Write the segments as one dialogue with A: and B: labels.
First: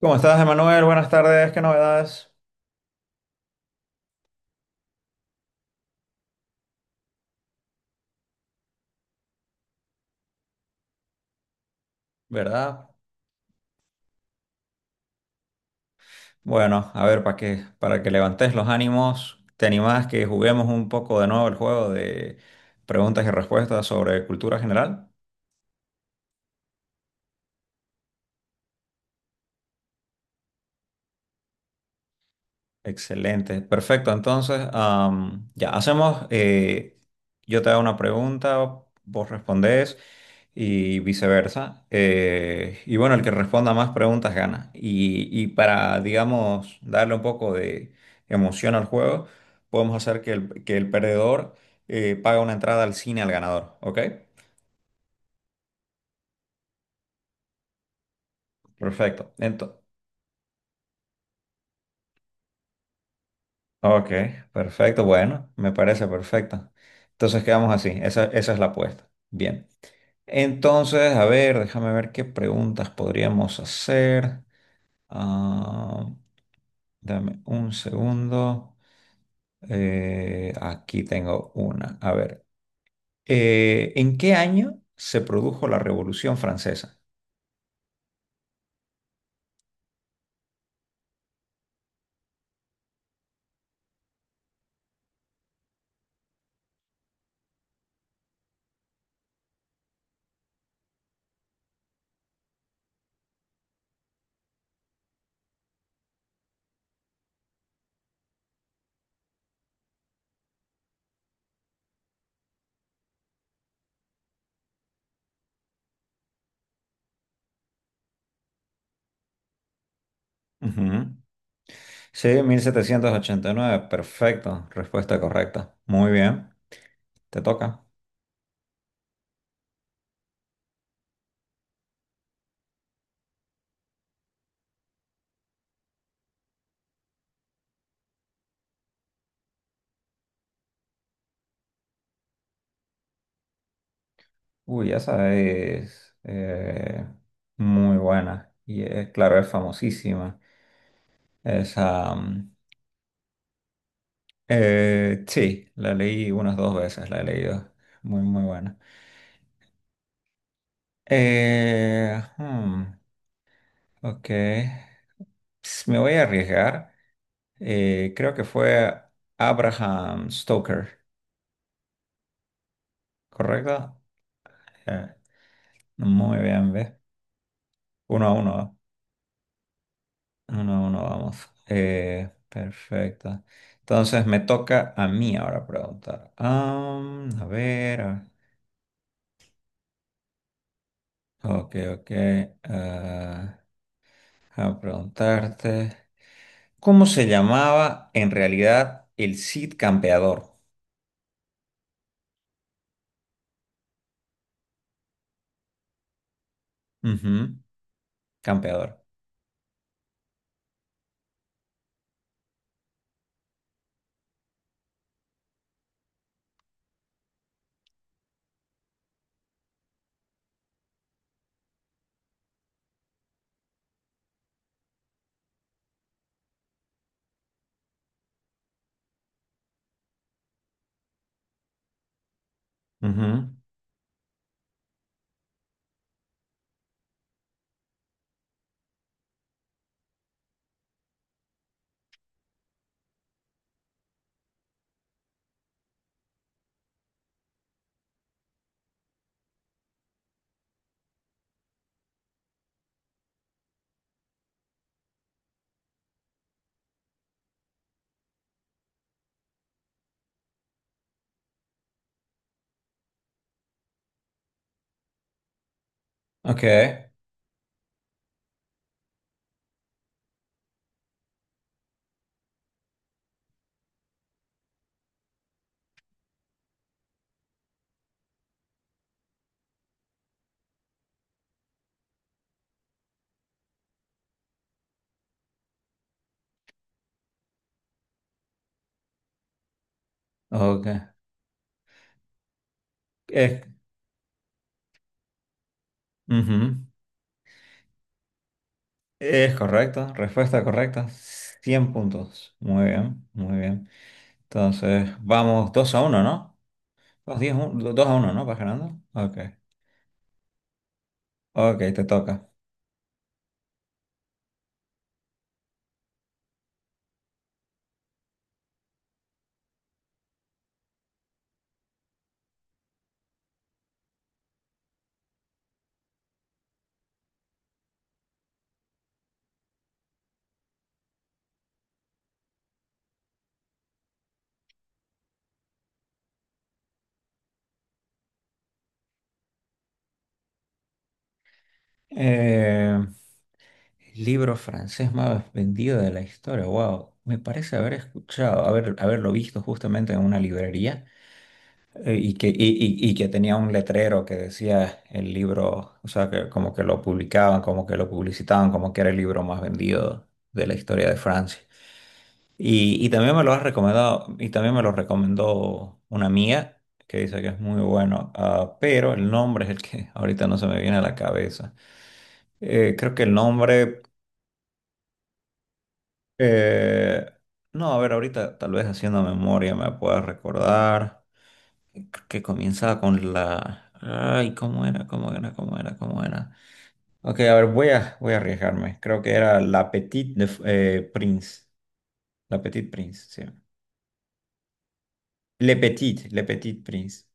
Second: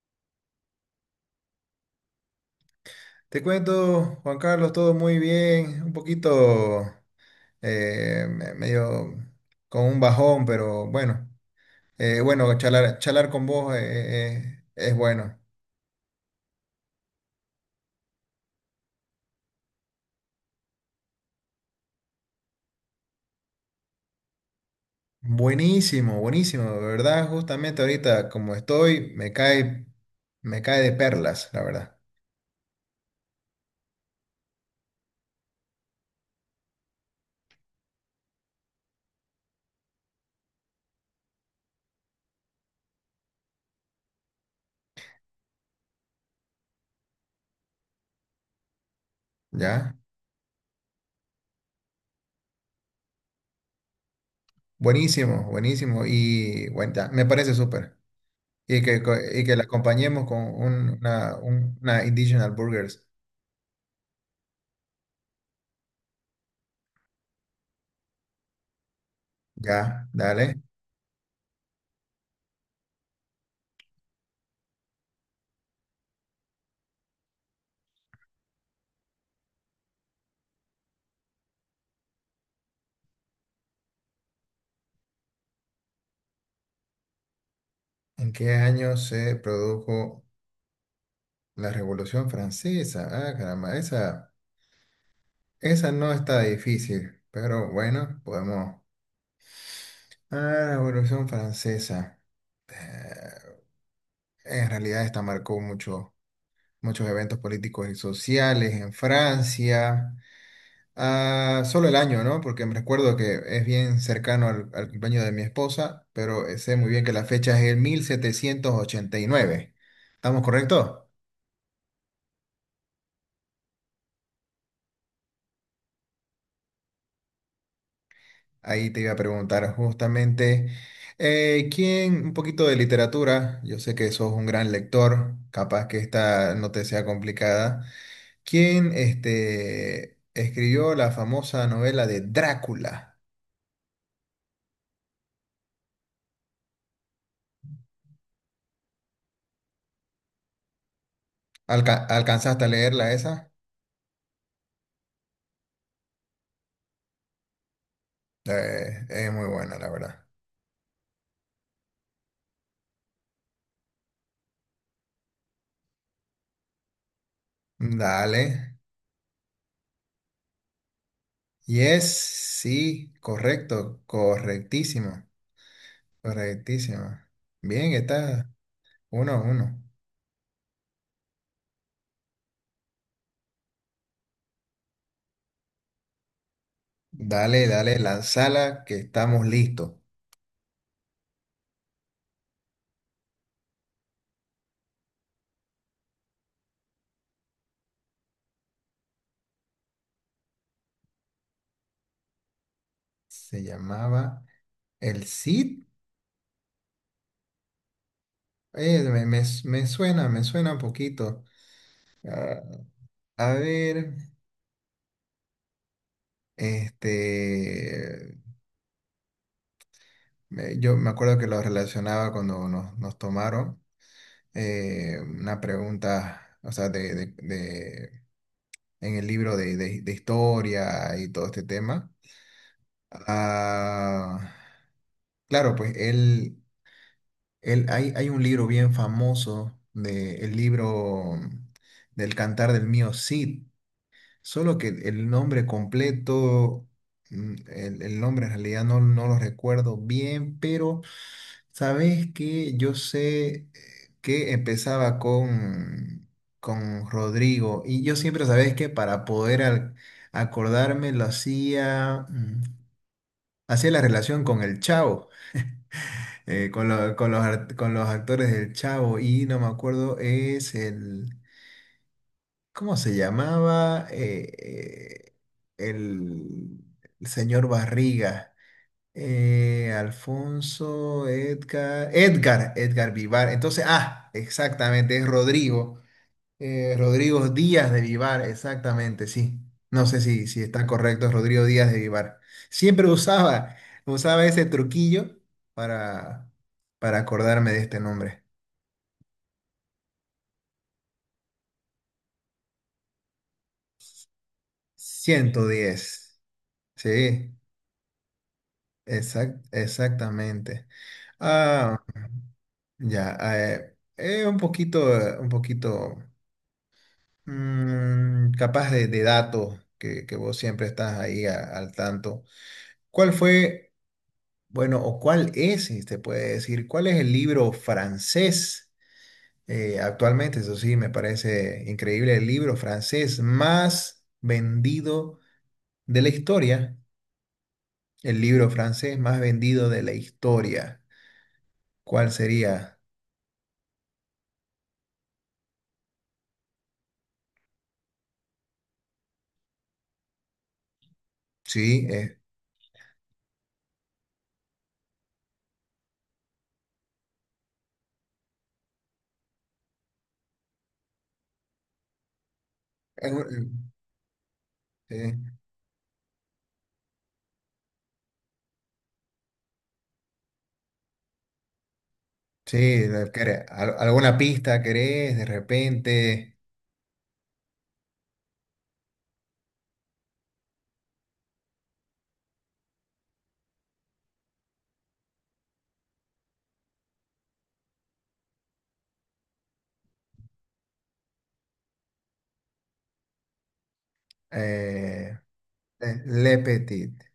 A: ¿Cómo estás, Emanuel? Buenas tardes, qué novedades,
B: Te cuento, Juan Carlos, todo muy bien, un poquito medio con un bajón, pero bueno,
A: ¿verdad?
B: charlar con vos, es bueno.
A: Bueno, a ver, para que levantes los ánimos, ¿te animás que juguemos un poco de nuevo el juego de preguntas y respuestas sobre cultura general?
B: Buenísimo, buenísimo, de verdad, justamente ahorita como estoy, me cae de perlas, la verdad,
A: Excelente, perfecto. Entonces, ya hacemos, yo te hago una pregunta, vos respondés y viceversa. Y bueno, el que responda más preguntas gana. Y para, digamos, darle un poco de emoción al juego,
B: ¿ya?
A: podemos hacer que el perdedor pague una entrada al cine al ganador, ¿ok?
B: Buenísimo, buenísimo, y bueno, ya, me parece súper.
A: Perfecto.
B: Y que la
A: Entonces,
B: acompañemos con una Indigenous Burgers,
A: ok, perfecto, bueno, me parece perfecto. Entonces quedamos así, esa es la apuesta. Bien.
B: ¿ya? Dale.
A: Entonces, a ver, déjame ver qué preguntas podríamos hacer. Ah, dame un segundo. Aquí tengo una. A ver, ¿en qué año se produjo la Revolución Francesa?
B: ¿En qué año se produjo la Revolución Francesa? Ah, caramba, esa no está difícil, pero bueno, podemos. Ah, Revolución Francesa. Eh, en realidad esta muchos eventos políticos y sociales en Francia. Ah, solo el año, ¿no? Porque me recuerdo que es bien cercano al cumpleaños de mi esposa, pero sé muy bien que la fecha es el 1789. ¿Estamos correctos?
A: Ujú. Sí, 1789. Perfecto. Respuesta correcta. Muy bien. Te toca.
B: Ahí te iba a preguntar justamente, ¿quién, un poquito de literatura, yo sé que sos un gran lector, capaz que esta no te sea complicada, ¿quién este, escribió la famosa novela de Drácula?
A: Uy, esa es muy buena. Y es, claro, es famosísima. Esa. mm,
B: ¿Alcanzaste a leerla esa?
A: Eh, sí, la leí unas dos veces, la he leído. Muy, muy buena.
B: Es muy buena, la verdad.
A: Hmm, ok. Me voy a arriesgar. Creo
B: Dale.
A: que fue Abraham Stoker,
B: Yes, sí,
A: ¿correcto?
B: correcto,
A: Eh,
B: correctísimo,
A: muy bien, ve.
B: correctísimo. Bien,
A: Uno a
B: está
A: uno,
B: 1-1.
A: ¿eh? 1-1 vamos. Perfecto. Entonces me toca a mí ahora preguntar. A
B: Dale, dale,
A: ver,
B: lanzala, que estamos listos.
A: ok, ok. ah, a preguntarte. ¿Cómo se llamaba en realidad el Cid Campeador?
B: Se llamaba El Cid.
A: Ujú, Campeador.
B: Me suena, me suena un poquito. Ah, a ver, este, yo me acuerdo que lo relacionaba cuando nos tomaron una pregunta, o sea, en el libro de historia y todo este tema.
A: Ujú,
B: Ah, claro, pues él. Hay, hay un libro bien famoso, de, el libro del Cantar del Mío Cid, solo que el nombre completo, mm, el nombre en realidad no, no lo recuerdo bien, pero sabes que yo sé que empezaba con Rodrigo, y yo siempre sabes que para poder acordarme lo hacía, mm, hacía la relación con el Chavo
A: ok,
B: con los, con los actores del Chavo y no me acuerdo, es el, ¿cómo se llamaba? El, el señor Barriga, Edgar Vivar. Entonces, ah, exactamente, es Rodrigo. Rodrigo Díaz de Vivar, exactamente, sí. No sé si, si está
A: ok.
B: correcto, Rodrigo Díaz de Vivar. Siempre
A: Es,
B: usaba, usaba ese truquillo para,
A: ujú,
B: para acordarme de este nombre.
A: es correcto, respuesta correcta. 100 puntos. Muy bien, muy bien. Entonces,
B: Ciento
A: vamos 2-1,
B: diez,
A: ¿no? Dos 10
B: sí,
A: 2 a uno, ¿no? ¿Vas ganando? Ok,
B: exactamente.
A: ok,
B: Ah,
A: te toca.
B: ya. Un poquito, un poquito mm, capaz de datos que vos siempre estás ahí al tanto. ¿Cuál fue? Bueno, ¿o cuál es? Si te puede decir, ¿cuál es el libro francés actualmente? Eso sí, me parece increíble, el libro francés más vendido de la historia. El libro francés más vendido de la historia. ¿Cuál
A: Eh,
B: sería?
A: libro francés más vendido de la historia. Wow, me parece haber escuchado, haberlo visto justamente en una librería.
B: Sí,
A: Eh, Y que, y, y- y que tenía un letrero que decía el libro, o sea, que como que lo publicaban, como que lo publicitaban, como que era el libro más vendido de la historia de Francia. Y
B: es
A: también me lo has
B: un-
A: recomendado, y también me lo
B: eh,
A: recomendó una amiga que dice que es muy bueno, pero el nombre es el que ahorita no se me viene a la cabeza.
B: sí,
A: Creo que el nombre,
B: ¿alguna pista querés? De repente,
A: eh, no, a ver, ahorita tal vez haciendo memoria me pueda recordar. Que comienza con la. Ay, ¿cómo era? ¿Cómo era? ¿Cómo era? ¿Cómo era? Ok, a ver, voy a arriesgarme. Creo que era La Petite Prince. La Petite Prince, sí.
B: eh,
A: Le Petit, Le
B: Le
A: Petit
B: Petit.
A: Prince.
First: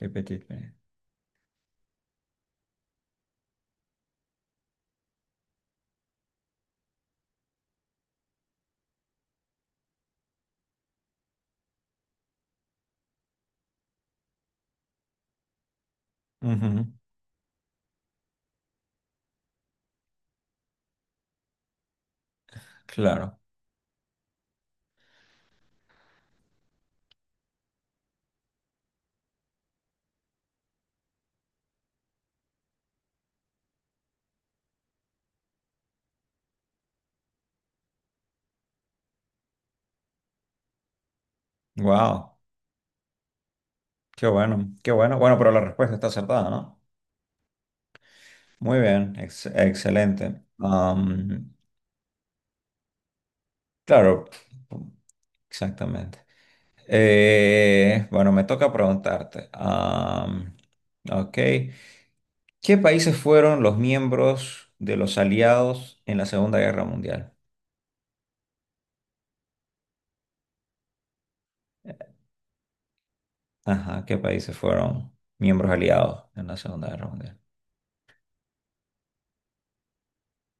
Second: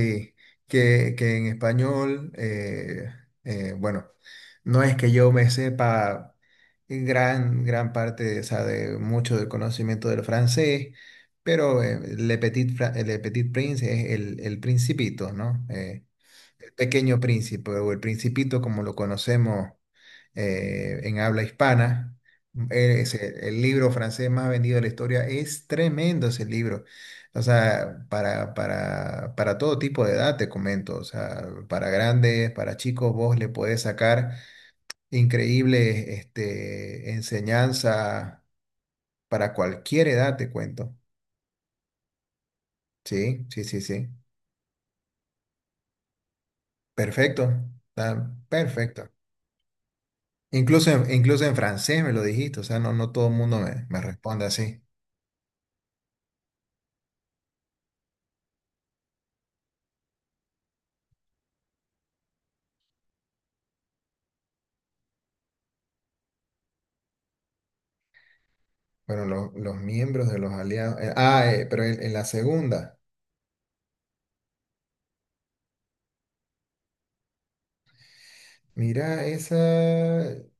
A: Le Petit Prince.
B: que en español, bueno, no es que yo me sepa gran, gran parte, o sea, de mucho del conocimiento del francés, pero Le Petit, Le Petit Prince es el principito, ¿no?
A: Ujú,
B: Pequeño Príncipe o El Principito como lo conocemos en habla hispana. Es
A: claro.
B: el libro francés más vendido de la historia. Es tremendo ese libro. O sea, para todo tipo de edad, te comento. O sea, para grandes, para chicos, vos le podés sacar increíbles este, enseñanza para cualquier edad, te cuento.
A: Wow.
B: Sí, sí, sí, sí.
A: Qué bueno, qué bueno. Bueno, pero la respuesta está acertada, ¿no?
B: Perfecto. Está
A: Muy
B: perfecto.
A: bien, excelente.
B: Incluso en, incluso en francés me lo dijiste, o sea, no, no todo el mundo me, me
A: Claro,
B: responde así.
A: exactamente. Bueno, me toca preguntarte. Ok. ¿Qué países fueron los miembros de los aliados en la Segunda Guerra Mundial?
B: Bueno, los miembros de los aliados. Pero en la segunda.
A: Ajá, ¿qué países fueron miembros aliados en la Segunda Guerra Mundial?
B: Mira, esa.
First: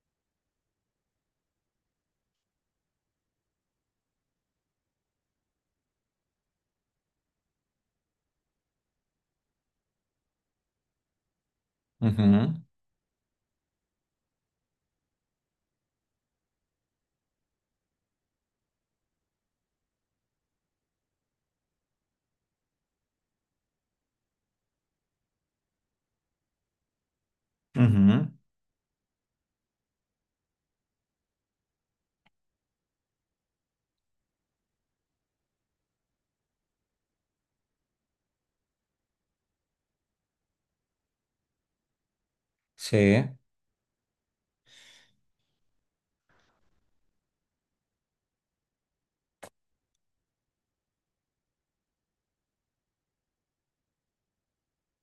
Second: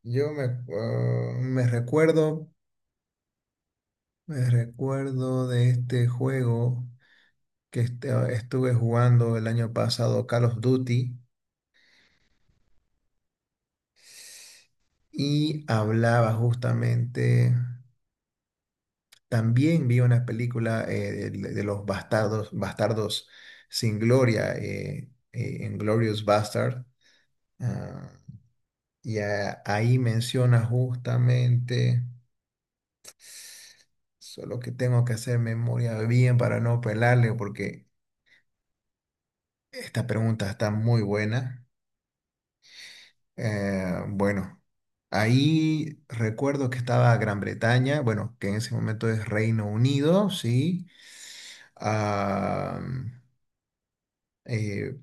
B: Yo me, ah, me recuerdo. Me recuerdo de este juego que estuve jugando el año pasado, Call of Duty,
A: Ujú,
B: y hablaba justamente. También vi una película de los bastardos, bastardos sin gloria, Inglourious Bastard. Ah,
A: ujú,
B: y ahí menciona justamente, solo que tengo que hacer memoria bien para no pelarle, porque esta pregunta está muy buena.
A: sí,
B: Bueno, ahí recuerdo que estaba Gran Bretaña, bueno, que en ese momento es Reino Unido, ¿sí? Ah, eh,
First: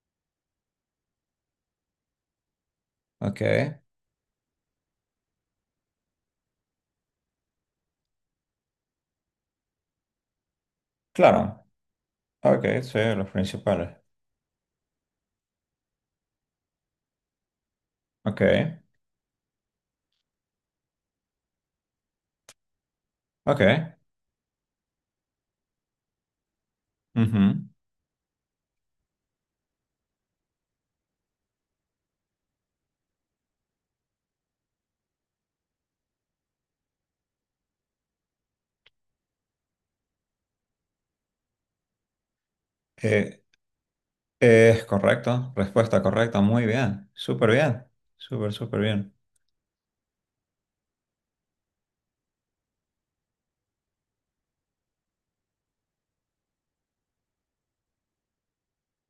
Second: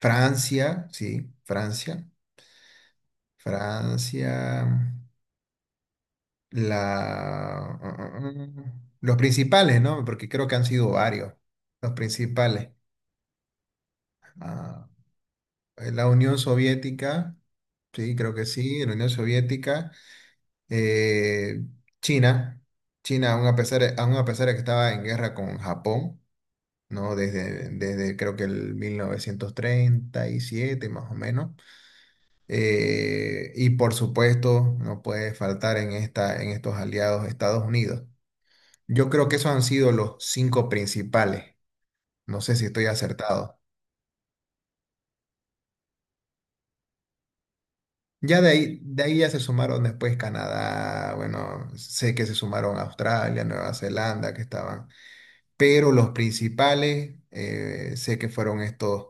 B: Francia, sí, Francia,
A: ok.
B: Francia, mm, la, mm, mm, mm, los principales, ¿no? Porque creo que han sido varios,
A: Claro,
B: los
A: ok,
B: principales.
A: sí, los principales.
B: Ah, la Unión Soviética, sí, creo
A: Ok,
B: que sí, la Unión Soviética, eh, China, China, aún a pesar,
A: ok.
B: aún a pesar de que estaba en guerra con Japón, ¿no?
A: Ujú.
B: Desde, desde creo que el 1937 más o menos. Y por supuesto, no puede faltar en esta, en estos aliados Estados Unidos. Yo creo que esos han sido los cinco principales. No sé si estoy
A: Eh,
B: acertado.
A: Es correcto, respuesta correcta, muy bien,
B: Ya
A: súper, súper
B: de
A: bien.
B: ahí ya se sumaron después Canadá, bueno, sé que se sumaron Australia, Nueva Zelanda, que estaban. Pero los principales, sé que fueron estos,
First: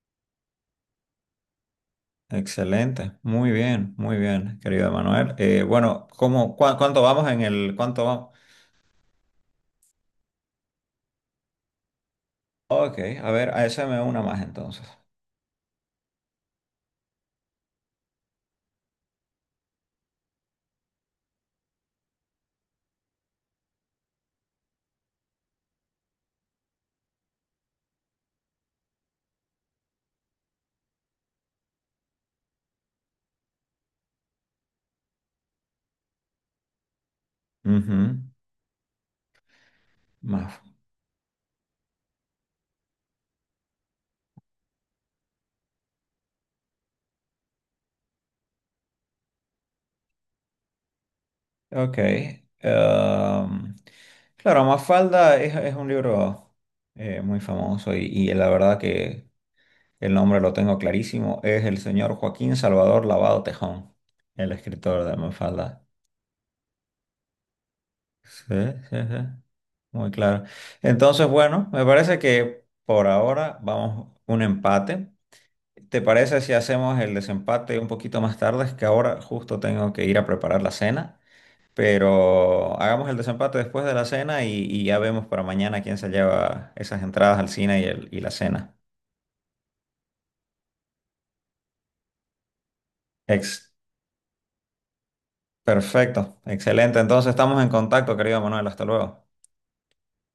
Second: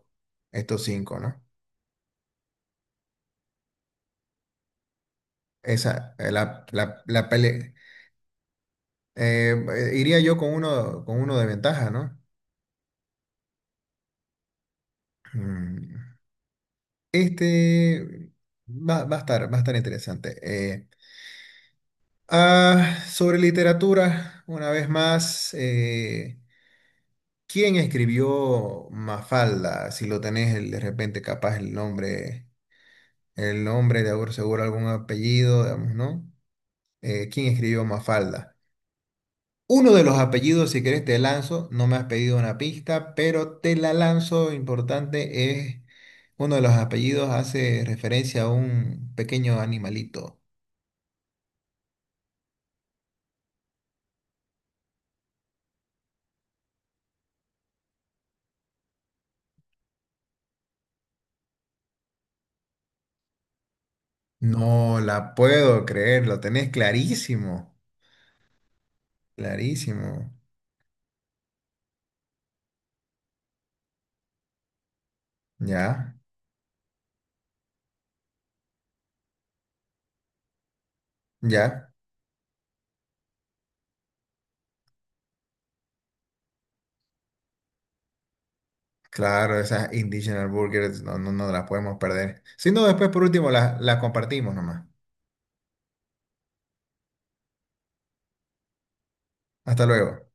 B: estos cinco, ¿no?
A: Excelente, muy bien, querido Manuel. Bueno,
B: Esa,
A: ¿cómo, cuánto vamos cuánto vamos?
B: eh, iría yo con uno de ventaja, ¿no?
A: Ok, a ver, a esa me una más entonces.
B: Mm. Este va, va a estar interesante. Sobre literatura, una vez más, ¿quién escribió Mafalda? Si lo tenés de repente capaz el nombre de seguro algún apellido, digamos, ¿no? ¿Quién escribió
A: Ujú,
B: Mafalda? Uno de los
A: más.
B: apellidos, si querés, te lanzo. No me has pedido una pista, pero te la lanzo. Importante es, uno de los apellidos hace referencia a un pequeño animalito.
A: Ok. Claro, Mafalda es un libro muy famoso y la verdad que el nombre lo tengo clarísimo. Es el señor Joaquín Salvador Lavado Tejón, el
B: No
A: escritor de
B: la puedo
A: Mafalda.
B: creer, lo tenés clarísimo,
A: Sí, sí, sí, muy
B: clarísimo.
A: claro. Entonces, bueno, me parece que por ahora vamos un empate. ¿Te
B: Ya,
A: parece si hacemos el desempate un poquito más tarde? Es que ahora justo tengo que ir a preparar la cena,
B: ya,
A: pero hagamos el desempate después de la cena y ya vemos para mañana quién se lleva esas entradas al cine y la cena.
B: claro, esas Indigenous Burgers no, no, no las podemos perder. Si no, después por último
A: Ex,
B: las compartimos nomás.
A: perfecto, excelente. Entonces estamos en contacto, querido Manuel. Hasta luego.
B: Hasta luego.